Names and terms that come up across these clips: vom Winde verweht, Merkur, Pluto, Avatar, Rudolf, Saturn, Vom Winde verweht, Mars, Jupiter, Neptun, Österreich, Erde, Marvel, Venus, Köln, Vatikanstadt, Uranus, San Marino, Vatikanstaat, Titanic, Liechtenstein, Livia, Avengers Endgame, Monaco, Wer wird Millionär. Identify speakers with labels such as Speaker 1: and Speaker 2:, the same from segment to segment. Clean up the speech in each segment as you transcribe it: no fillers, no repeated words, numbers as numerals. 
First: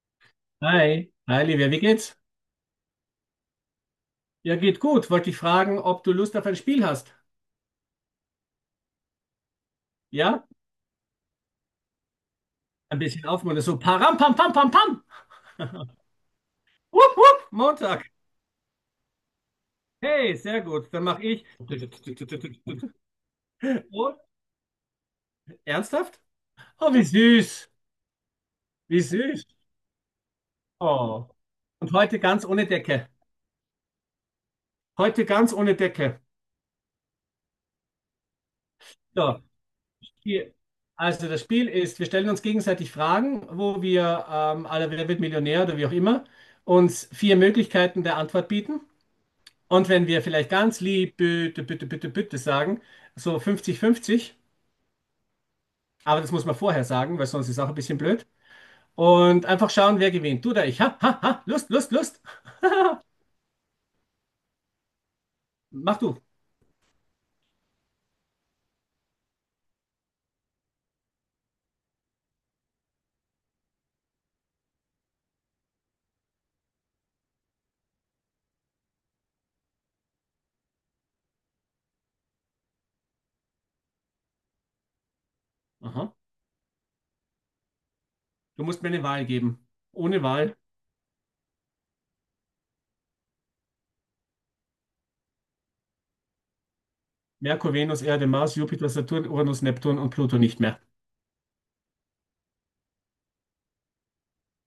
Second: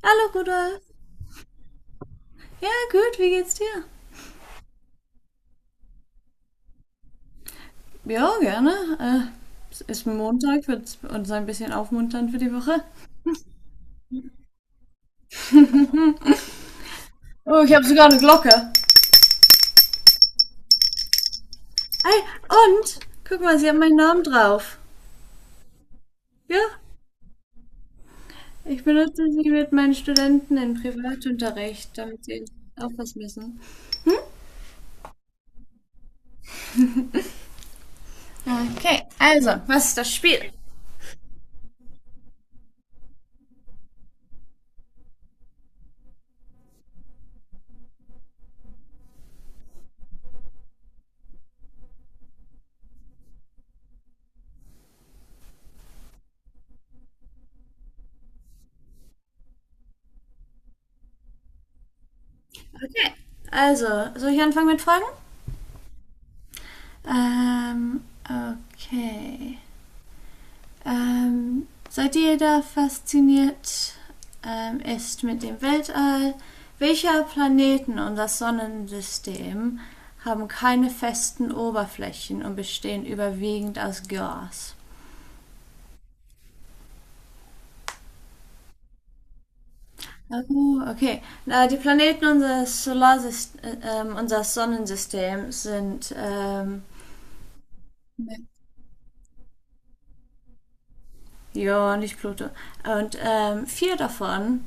Speaker 1: Hallo Rudolf.
Speaker 2: Hi, hi Livia, wie geht's?
Speaker 1: Ja, gut, wie geht's dir?
Speaker 2: Ja, geht gut. Wollte dich fragen, ob du Lust auf ein Spiel hast.
Speaker 1: Ja, gerne. Es ist
Speaker 2: Ja?
Speaker 1: Montag, wird uns ein bisschen aufmunternd für die Woche.
Speaker 2: Ein bisschen aufmuntern. So, param, pam, pam, pam, pam. Wupp, wupp,
Speaker 1: Oh, ich habe
Speaker 2: Montag.
Speaker 1: sogar eine Glocke.
Speaker 2: Hey, sehr gut. Dann mache ich. Und,
Speaker 1: Ei, und? Guck mal, sie hat meinen Namen drauf.
Speaker 2: ernsthaft?
Speaker 1: Ja,
Speaker 2: Oh, wie süß.
Speaker 1: ich
Speaker 2: Wie
Speaker 1: benutze
Speaker 2: süß.
Speaker 1: sie mit meinen Studenten im
Speaker 2: Oh. Und
Speaker 1: Privatunterricht,
Speaker 2: heute
Speaker 1: damit sie
Speaker 2: ganz ohne
Speaker 1: auch
Speaker 2: Decke.
Speaker 1: was wissen.
Speaker 2: Heute ganz ohne Decke.
Speaker 1: Okay,
Speaker 2: So,
Speaker 1: also, was ist das Spiel?
Speaker 2: hier. Also das Spiel ist, wir stellen uns gegenseitig Fragen, wo wir alle Wer wird Millionär oder wie auch immer, uns vier Möglichkeiten der Antwort bieten. Und wenn wir vielleicht ganz lieb bitte, bitte, bitte, bitte sagen, so 50-50, aber das muss man vorher sagen, weil sonst ist auch ein bisschen blöd. Und einfach schauen, wer gewinnt. Du oder ich. Ha, ha, ha, Lust, Lust, Lust.
Speaker 1: Okay. Also, soll ich anfangen mit Fragen?
Speaker 2: Mach du.
Speaker 1: Ähm, okay. Seit jeder fasziniert ist mit dem Weltall, welche Planeten und das Sonnensystem haben keine festen Oberflächen und bestehen überwiegend aus Gas.
Speaker 2: Aha. Du musst mir eine Wahl geben. Ohne Wahl.
Speaker 1: Oh, okay. Die Planeten unseres Solarsystem, unseres Sonnensystems sind
Speaker 2: Merkur, Venus, Erde, Mars, Jupiter, Saturn, Uranus, Neptun und Pluto nicht mehr.
Speaker 1: ja nicht Pluto. Und vier davon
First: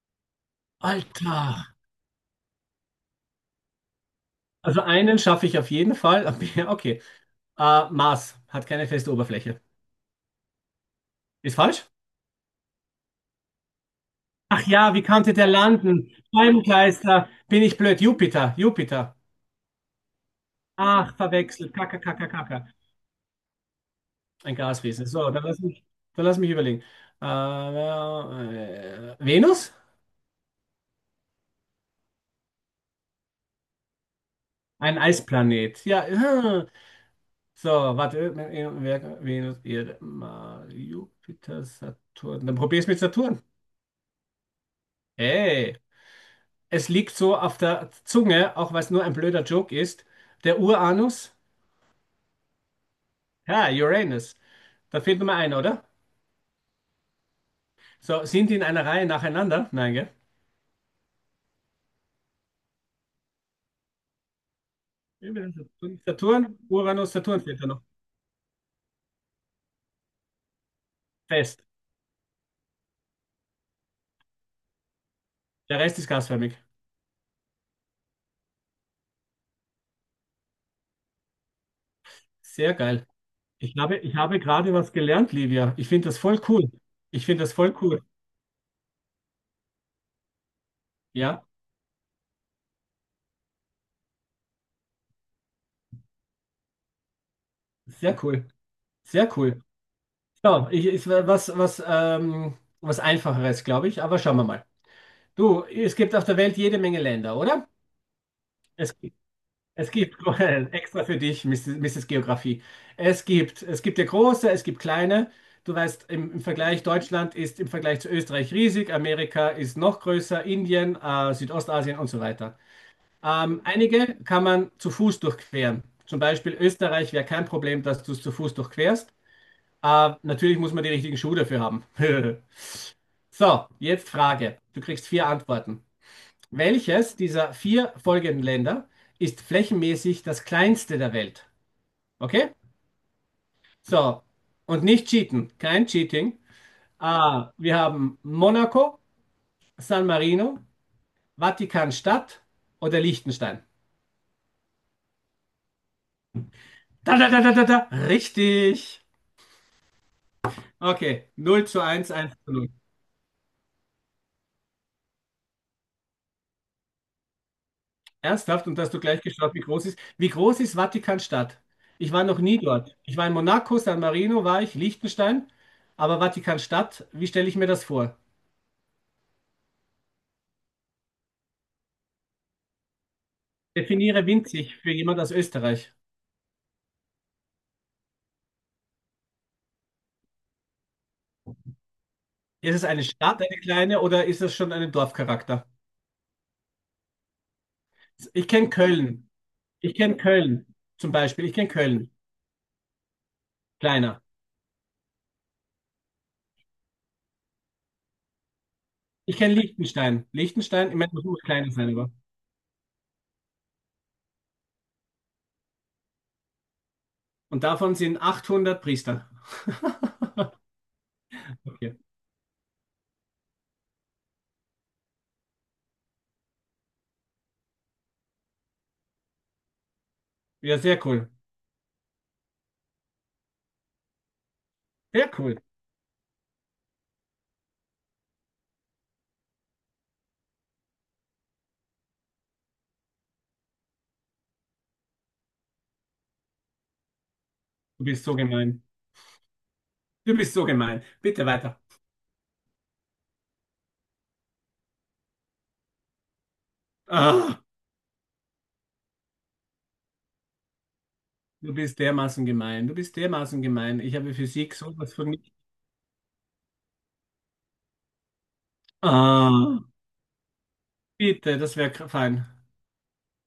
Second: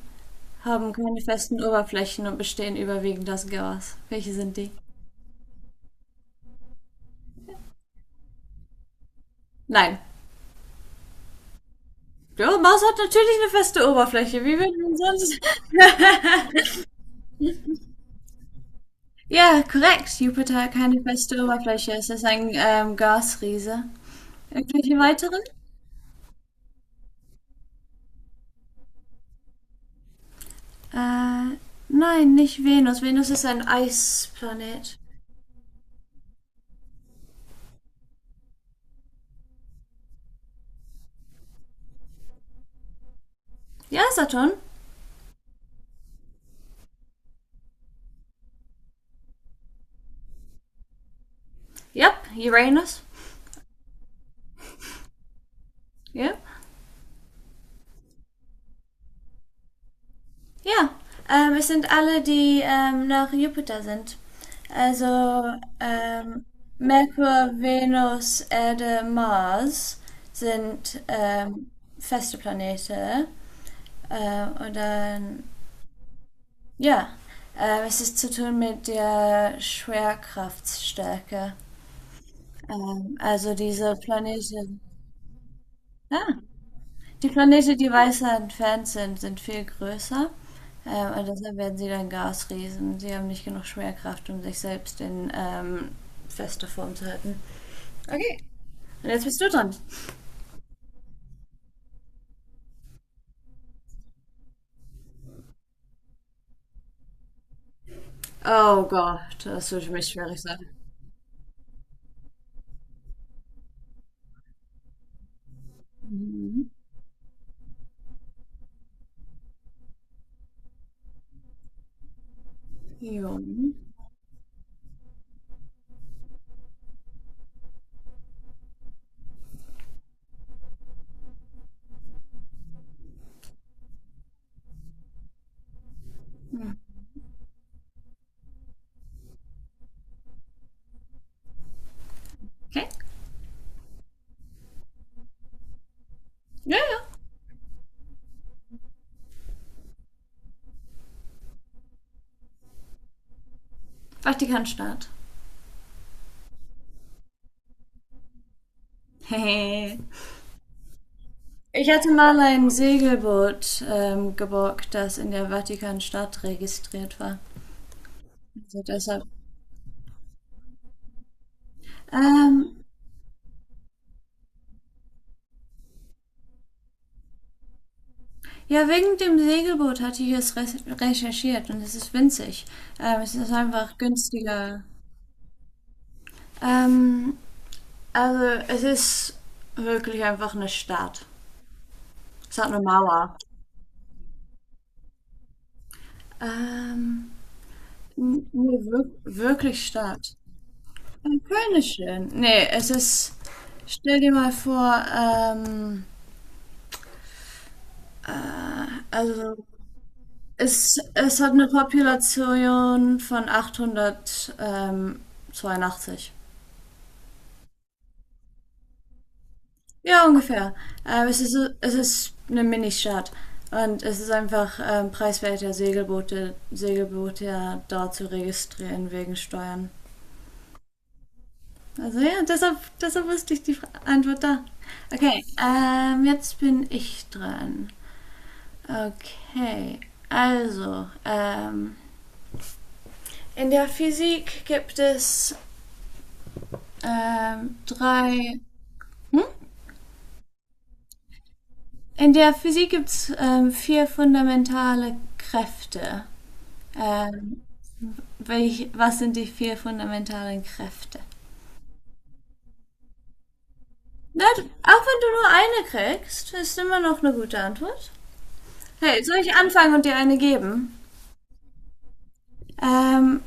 Speaker 1: haben keine
Speaker 2: Alter.
Speaker 1: festen Oberflächen und bestehen überwiegend aus Gas. Welche sind die?
Speaker 2: Also einen schaffe ich auf jeden Fall. Okay. Mars hat keine feste Oberfläche.
Speaker 1: Nein,
Speaker 2: Ist falsch?
Speaker 1: Blaue Maus hat natürlich eine feste Oberfläche. Wie
Speaker 2: Ach
Speaker 1: würden
Speaker 2: ja,
Speaker 1: wir
Speaker 2: wie konnte
Speaker 1: sonst.
Speaker 2: der landen? Scheibenkleister. Bin ich blöd? Jupiter, Jupiter.
Speaker 1: Ja, korrekt. Jupiter hat keine
Speaker 2: Ach,
Speaker 1: feste
Speaker 2: verwechselt.
Speaker 1: Oberfläche.
Speaker 2: Kacke,
Speaker 1: Es ist
Speaker 2: kacke,
Speaker 1: ein
Speaker 2: kacke.
Speaker 1: Gasriese.
Speaker 2: Ein
Speaker 1: Irgendwelche
Speaker 2: Gasriese. So,
Speaker 1: weiteren?
Speaker 2: dann lass mich überlegen. Äh, Venus?
Speaker 1: Äh, nein, nicht Venus. Venus ist ein Eisplanet.
Speaker 2: Ein Eisplanet. Ja. So, warte. Venus, Erde, Mars, Jupiter, Saturn. Dann probier's mit Saturn.
Speaker 1: Ja, Saturn.
Speaker 2: Hey, es liegt so auf der Zunge, auch weil es nur ein blöder Joke ist. Der Uranus?
Speaker 1: Ja, yep, Uranus.
Speaker 2: Ja, Uranus. Da fehlt nur mal einer, oder?
Speaker 1: Ja.
Speaker 2: So, sind die in einer Reihe nacheinander? Nein, gell?
Speaker 1: Ja, es sind alle, die nach Jupiter sind. Also ähm,
Speaker 2: Saturn, Uranus, Saturn
Speaker 1: Merkur,
Speaker 2: fehlt da noch.
Speaker 1: Venus, Erde, Mars sind
Speaker 2: Fest.
Speaker 1: feste Planete. Und dann,
Speaker 2: Der Rest ist gasförmig.
Speaker 1: ja, es ist zu tun mit der Schwerkraftstärke.
Speaker 2: Sehr geil.
Speaker 1: Also
Speaker 2: Ich
Speaker 1: diese
Speaker 2: habe, ich habe gerade
Speaker 1: Planeten,
Speaker 2: was gelernt, Livia. Ich finde das
Speaker 1: ah,
Speaker 2: voll cool. Ich
Speaker 1: die
Speaker 2: finde das voll
Speaker 1: Planeten, die
Speaker 2: cool.
Speaker 1: weiter entfernt sind, sind viel größer. Und
Speaker 2: Ja,
Speaker 1: deshalb werden sie dann Gasriesen. Sie haben nicht genug Schwerkraft, um sich selbst in fester Form zu halten.
Speaker 2: sehr
Speaker 1: Okay.
Speaker 2: cool.
Speaker 1: Und jetzt
Speaker 2: Sehr
Speaker 1: bist du
Speaker 2: cool.
Speaker 1: dran.
Speaker 2: So, ist was Einfacheres, glaube ich, aber schauen wir mal. Du, es gibt auf der Welt jede Menge Länder, oder?
Speaker 1: Oh
Speaker 2: Es
Speaker 1: Gott, das wird
Speaker 2: Es
Speaker 1: für mich
Speaker 2: gibt,
Speaker 1: schwierig sein.
Speaker 2: extra für dich, Mrs. Geografie. Es gibt ja große, es gibt kleine. Du weißt, im
Speaker 1: Mhm.
Speaker 2: Vergleich, Deutschland ist im Vergleich zu Österreich riesig, Amerika ist noch größer, Indien, Südostasien und so weiter.
Speaker 1: Jo.
Speaker 2: Einige kann man zu Fuß durchqueren. Zum Beispiel Österreich wäre kein Problem, dass du es zu Fuß durchquerst. Natürlich muss man die richtigen Schuhe dafür haben. So, jetzt Frage. Du kriegst vier Antworten. Welches dieser vier folgenden Länder ist flächenmäßig das kleinste der Welt? Okay?
Speaker 1: Okay.
Speaker 2: So, und nicht cheaten, kein Cheating.
Speaker 1: Ja, ja.
Speaker 2: Ah, wir haben Monaco, San Marino, Vatikanstadt oder Liechtenstein.
Speaker 1: Vatikanstaat.
Speaker 2: Da, da, da, da, da, da. Richtig.
Speaker 1: Hehe.
Speaker 2: Okay, null zu
Speaker 1: Ich hatte
Speaker 2: eins, eins
Speaker 1: mal
Speaker 2: zu null.
Speaker 1: ein Segelboot geborgt, das in der Vatikanstadt registriert war.
Speaker 2: Ernsthaft, und
Speaker 1: Also
Speaker 2: hast du gleich
Speaker 1: deshalb.
Speaker 2: geschaut, wie groß ist. Wie groß ist Vatikanstadt? Ich war noch nie
Speaker 1: Ähm,
Speaker 2: dort. Ich war in Monaco, San Marino war ich, Liechtenstein, aber Vatikanstadt, wie stelle ich mir das vor?
Speaker 1: ja, wegen dem Segelboot hatte ich es re recherchiert und es ist winzig. Es ist einfach
Speaker 2: Definiere winzig
Speaker 1: günstiger.
Speaker 2: für jemand aus Österreich.
Speaker 1: Ähm, also es ist wirklich einfach eine Stadt. Es hat
Speaker 2: Ist
Speaker 1: eine
Speaker 2: es eine
Speaker 1: Mauer.
Speaker 2: Stadt, eine kleine, oder ist es schon einen Dorfcharakter?
Speaker 1: Ähm,
Speaker 2: Ich kenne
Speaker 1: Nee, wir
Speaker 2: Köln.
Speaker 1: wirklich
Speaker 2: Ich kenne
Speaker 1: Stadt.
Speaker 2: Köln zum Beispiel. Ich kenne
Speaker 1: Köln ist
Speaker 2: Köln.
Speaker 1: schön. Nee, es ist, stell
Speaker 2: Kleiner.
Speaker 1: dir mal vor,
Speaker 2: Ich kenne
Speaker 1: also
Speaker 2: Liechtenstein. Liechtenstein, ich
Speaker 1: Es,
Speaker 2: meine, das muss
Speaker 1: es hat eine
Speaker 2: kleiner sein, aber.
Speaker 1: Population von 882.
Speaker 2: Und davon sind 800 Priester.
Speaker 1: Ja, ungefähr. Es ist, es
Speaker 2: Okay.
Speaker 1: ist eine Ministadt. Und es ist einfach preiswerter, Segelboote, ja da zu registrieren wegen Steuern.
Speaker 2: Ja, sehr cool.
Speaker 1: Also ja, deshalb, deshalb wusste ich die Antwort da.
Speaker 2: Sehr
Speaker 1: Okay,
Speaker 2: cool.
Speaker 1: jetzt bin ich dran. Okay, also, in der Physik gibt es
Speaker 2: Du bist so
Speaker 1: drei
Speaker 2: gemein.
Speaker 1: Hm?
Speaker 2: Du bist so gemein. Bitte weiter.
Speaker 1: In der Physik gibt es vier fundamentale Kräfte.
Speaker 2: Ah,
Speaker 1: Ähm, was sind die vier fundamentalen Kräfte?
Speaker 2: du bist dermaßen gemein. Du bist dermaßen gemein. Ich habe
Speaker 1: Na,
Speaker 2: Physik
Speaker 1: auch
Speaker 2: sowas von
Speaker 1: wenn
Speaker 2: nicht.
Speaker 1: du nur eine kriegst, ist immer noch eine gute Antwort. Hey, soll ich
Speaker 2: Ah,
Speaker 1: anfangen und dir eine geben?
Speaker 2: bitte, das wäre fein.
Speaker 1: Ähm,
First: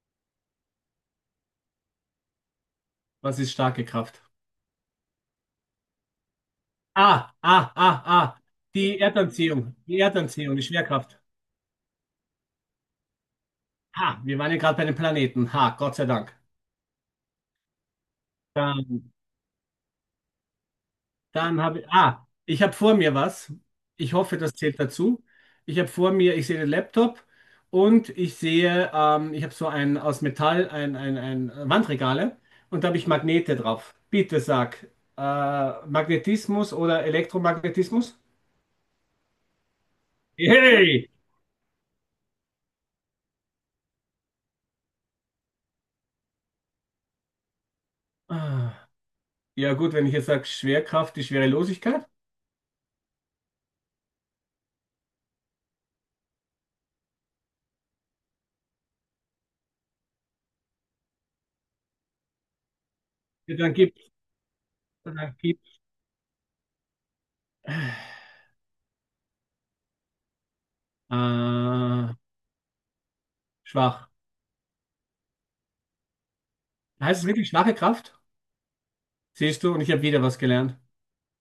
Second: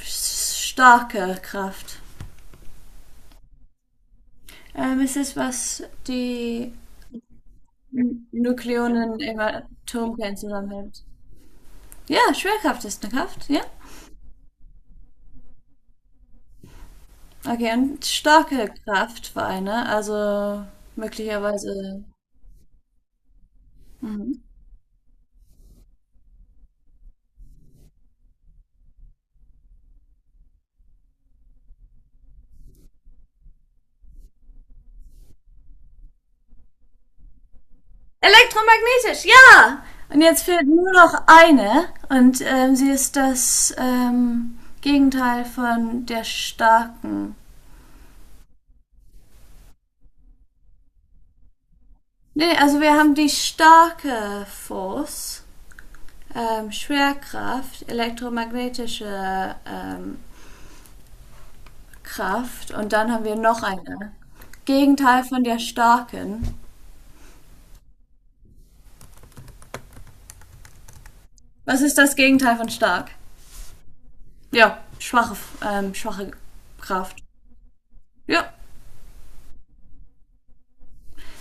Speaker 1: starke Kraft.
Speaker 2: Was ist starke Kraft?
Speaker 1: Es ist, was die
Speaker 2: Ah, ah, ah, ah. Die
Speaker 1: Nukleonen im
Speaker 2: Erdanziehung, die
Speaker 1: Atomkern
Speaker 2: Erdanziehung, die
Speaker 1: zusammenhält.
Speaker 2: Schwerkraft.
Speaker 1: Ja, Schwerkraft ist eine Kraft, ja.
Speaker 2: Ha, wir waren ja gerade bei den Planeten. Ha, Gott sei Dank.
Speaker 1: Okay, und starke
Speaker 2: Dann,
Speaker 1: Kraftvereine, also möglicherweise.
Speaker 2: ich habe vor mir was. Ich hoffe,
Speaker 1: Mhm.
Speaker 2: das zählt dazu. Ich habe vor mir, ich sehe den Laptop und ich sehe, ich habe so ein aus Metall, ein Wandregale und da habe ich Magnete drauf. Bitte sag, äh, Magnetismus oder Elektromagnetismus?
Speaker 1: Elektromagnetisch, ja! Und jetzt fehlt nur
Speaker 2: Hey!
Speaker 1: noch eine und sie ist das Gegenteil von der starken.
Speaker 2: Ah, ja gut, wenn ich jetzt sage Schwerkraft, die Schwerelosigkeit.
Speaker 1: Nee, also wir haben die starke Force, Schwerkraft, elektromagnetische Kraft und dann haben wir
Speaker 2: Ja,
Speaker 1: noch eine. Gegenteil
Speaker 2: Dann
Speaker 1: von der
Speaker 2: gib.
Speaker 1: starken. Was ist
Speaker 2: Äh,
Speaker 1: das Gegenteil von stark?
Speaker 2: schwach.
Speaker 1: Ja, schwache, schwache
Speaker 2: Heißt
Speaker 1: Kraft.
Speaker 2: es wirklich schwache Kraft?
Speaker 1: Ja.
Speaker 2: Siehst du, und ich habe wieder was gelernt.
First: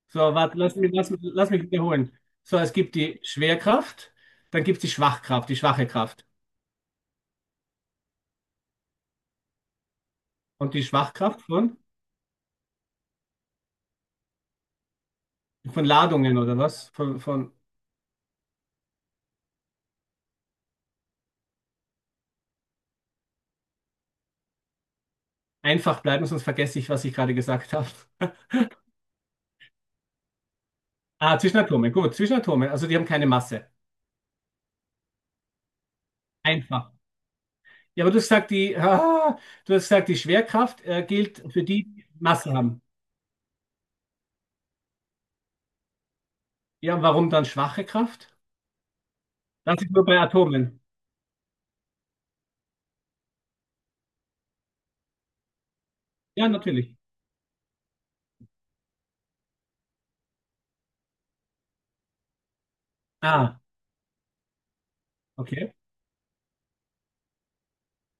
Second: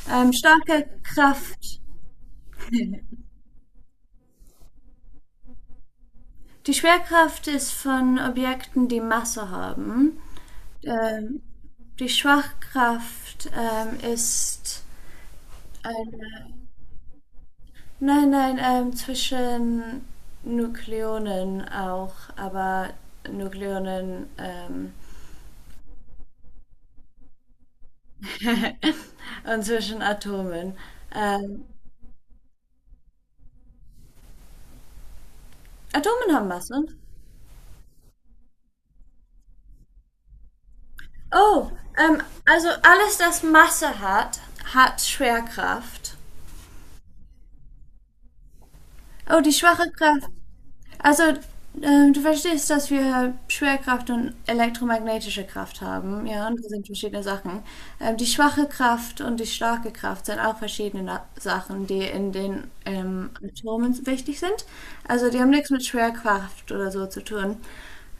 Speaker 2: So, warte,
Speaker 1: Starke
Speaker 2: lass mich
Speaker 1: Kraft.
Speaker 2: wiederholen. So, es gibt die Schwerkraft, dann gibt es die Schwachkraft, die schwache Kraft.
Speaker 1: Die Schwerkraft ist von Objekten, die Masse haben.
Speaker 2: Und die
Speaker 1: Ähm,
Speaker 2: Schwachkraft von,
Speaker 1: die Schwachkraft ist
Speaker 2: von Ladungen oder
Speaker 1: eine.
Speaker 2: was? Von
Speaker 1: Nein, nein, zwischen Nukleonen auch, aber Nukleonen
Speaker 2: einfach bleiben, sonst vergesse ich, was ich gerade gesagt habe.
Speaker 1: und zwischen Atomen.
Speaker 2: Ah,
Speaker 1: Ähm,
Speaker 2: Zwischenatome, gut, Zwischenatome, also die haben keine Masse.
Speaker 1: Atomen haben Masse.
Speaker 2: Einfach. Ja, aber du hast gesagt, die, du hast gesagt, die Schwerkraft, gilt für
Speaker 1: Oh,
Speaker 2: die, die Masse
Speaker 1: also
Speaker 2: haben.
Speaker 1: alles, das Masse hat, hat Schwerkraft.
Speaker 2: Ja, und warum dann schwache Kraft?
Speaker 1: Oh, die
Speaker 2: Das
Speaker 1: schwache
Speaker 2: ist nur bei
Speaker 1: Kraft.
Speaker 2: Atomen.
Speaker 1: Also, du verstehst, dass wir Schwerkraft und elektromagnetische Kraft haben, ja,
Speaker 2: Ja,
Speaker 1: und das sind
Speaker 2: natürlich.
Speaker 1: verschiedene Sachen. Die schwache Kraft und die starke Kraft sind auch verschiedene Sachen, die in den
Speaker 2: Ah,
Speaker 1: Atomen wichtig sind. Also, die haben nichts
Speaker 2: okay,
Speaker 1: mit Schwerkraft oder so zu tun.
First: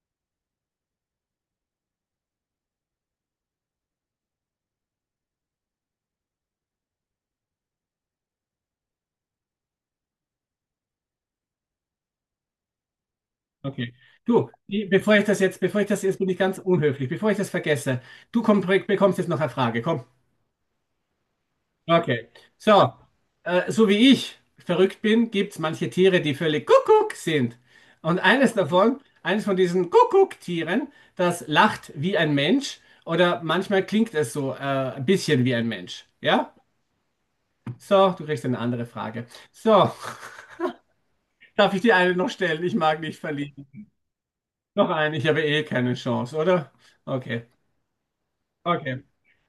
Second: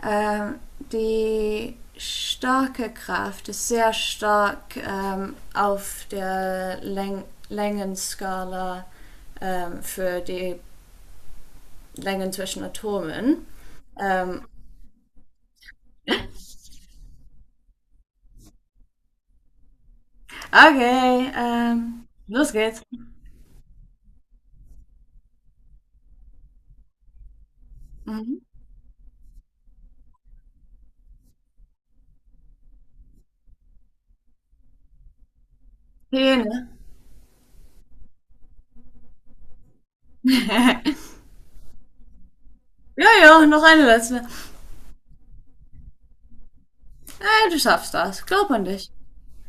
Speaker 1: Ähm, die starke Kraft ist sehr stark auf der Längenskala für die Längen zwischen Atomen.
Speaker 2: okay.
Speaker 1: Ähm,
Speaker 2: Du, bevor ich das jetzt, bin ich ganz unhöflich, bevor ich das vergesse, du bekommst jetzt noch eine Frage. Komm.
Speaker 1: okay,
Speaker 2: Okay.
Speaker 1: los geht's.
Speaker 2: So, so wie ich verrückt bin, gibt es manche Tiere, die völlig Kuckuck sind. Und
Speaker 1: Mhm.
Speaker 2: eines davon, eines von diesen Kuckuck-Tieren, das lacht wie ein Mensch oder manchmal klingt es so ein bisschen wie ein Mensch. Ja?
Speaker 1: Hygiene.
Speaker 2: So, du kriegst eine andere Frage. So, darf ich dir eine noch stellen? Ich mag
Speaker 1: Ja,
Speaker 2: nicht
Speaker 1: ja, noch
Speaker 2: verlieren.
Speaker 1: eine letzte.
Speaker 2: Noch einen, ich habe eh keine Chance, oder? Okay,
Speaker 1: Du schaffst das. Glaub an dich.
Speaker 2: okay.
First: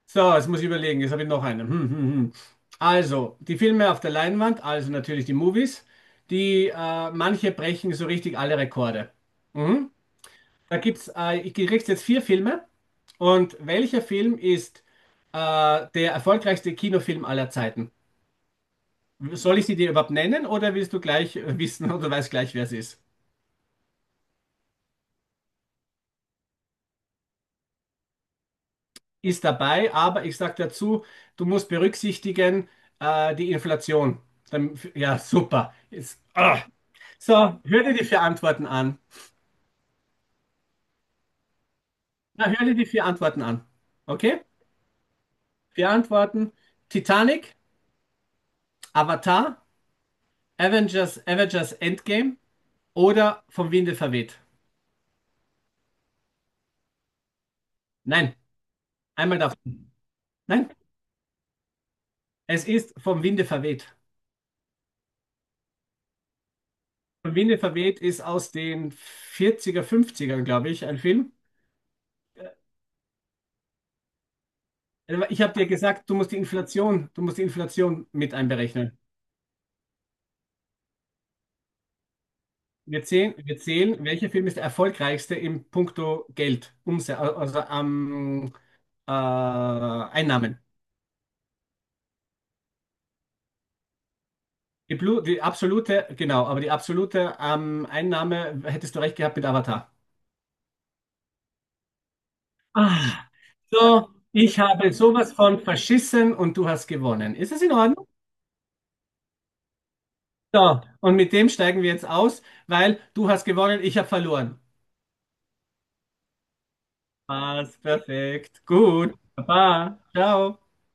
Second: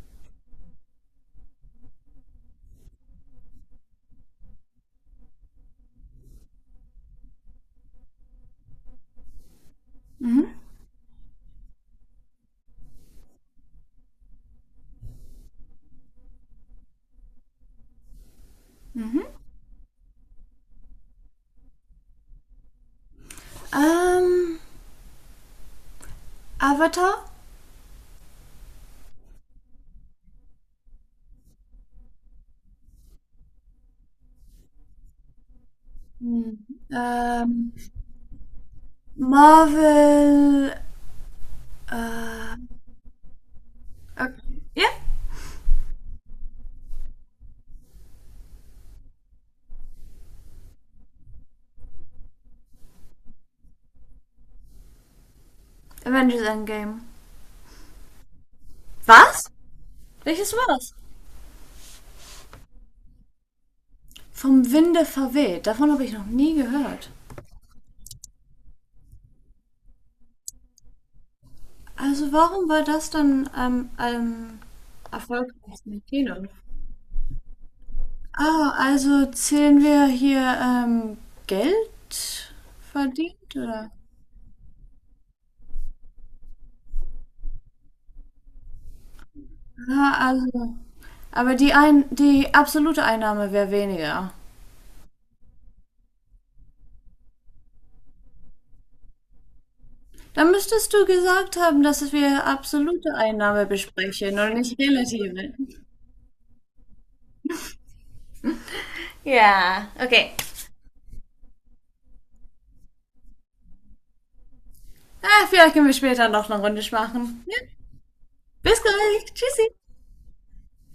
Speaker 2: So, jetzt muss ich überlegen, jetzt habe ich noch einen. Hm, hm, hm. Also, die Filme auf der Leinwand, also natürlich die Movies, die manche brechen so richtig alle Rekorde. Mhm. Da gibt's, ich kriege jetzt vier Filme und welcher Film ist der erfolgreichste Kinofilm aller Zeiten? Soll ich sie dir überhaupt nennen oder willst du gleich wissen oder weißt gleich, wer es ist?
Speaker 1: Ähm, Avatar?
Speaker 2: Ist dabei, aber ich sage dazu, du musst berücksichtigen die Inflation. Dann, ja, super. Jetzt,
Speaker 1: Mhm.
Speaker 2: ah. So,
Speaker 1: Ähm,
Speaker 2: hör dir die vier Antworten an.
Speaker 1: Marvel.
Speaker 2: Na,
Speaker 1: Äh,
Speaker 2: hör dir die vier Antworten an. Okay?
Speaker 1: okay. Ja,
Speaker 2: Vier Antworten: Titanic, Avatar, Avengers Endgame oder vom Winde verweht.
Speaker 1: Avengers Endgame.
Speaker 2: Nein, einmal
Speaker 1: Was?
Speaker 2: darf.
Speaker 1: Welches
Speaker 2: Nein,
Speaker 1: war's?
Speaker 2: es ist vom Winde verweht.
Speaker 1: Vom Winde verweht. Davon habe ich noch nie gehört.
Speaker 2: Vom Winde verweht ist aus den 40er, 50ern, glaube ich, ein Film.
Speaker 1: Also warum war das dann am am
Speaker 2: Ich habe dir
Speaker 1: erfolgreichsten
Speaker 2: gesagt,
Speaker 1: Kino?
Speaker 2: Du musst die Inflation mit
Speaker 1: Ah,
Speaker 2: einberechnen.
Speaker 1: also zählen wir hier Geld
Speaker 2: Wir
Speaker 1: verdient,
Speaker 2: zählen, wir
Speaker 1: oder?
Speaker 2: zählen, welcher Film ist der erfolgreichste im puncto Geld, Umse also am
Speaker 1: Ah,
Speaker 2: Einnahmen.
Speaker 1: also. Aber die, ein die absolute Einnahme wäre weniger.
Speaker 2: Die absolute, genau, aber die absolute Einnahme hättest du recht gehabt mit Avatar.
Speaker 1: Dann müsstest du gesagt haben, dass wir absolute
Speaker 2: Ah,
Speaker 1: Einnahme
Speaker 2: so,
Speaker 1: besprechen und
Speaker 2: ich
Speaker 1: nicht
Speaker 2: habe sowas
Speaker 1: relative.
Speaker 2: von verschissen und du hast gewonnen. Ist es in Ordnung?
Speaker 1: Ja, okay.
Speaker 2: So, und mit dem steigen wir jetzt aus, weil du hast gewonnen, ich habe verloren.
Speaker 1: Ah, vielleicht können wir später noch eine Runde machen. Ja.
Speaker 2: Passt, perfekt.
Speaker 1: Bis
Speaker 2: Gut.
Speaker 1: gleich. Tschüssi.
Speaker 2: Baba. Ciao.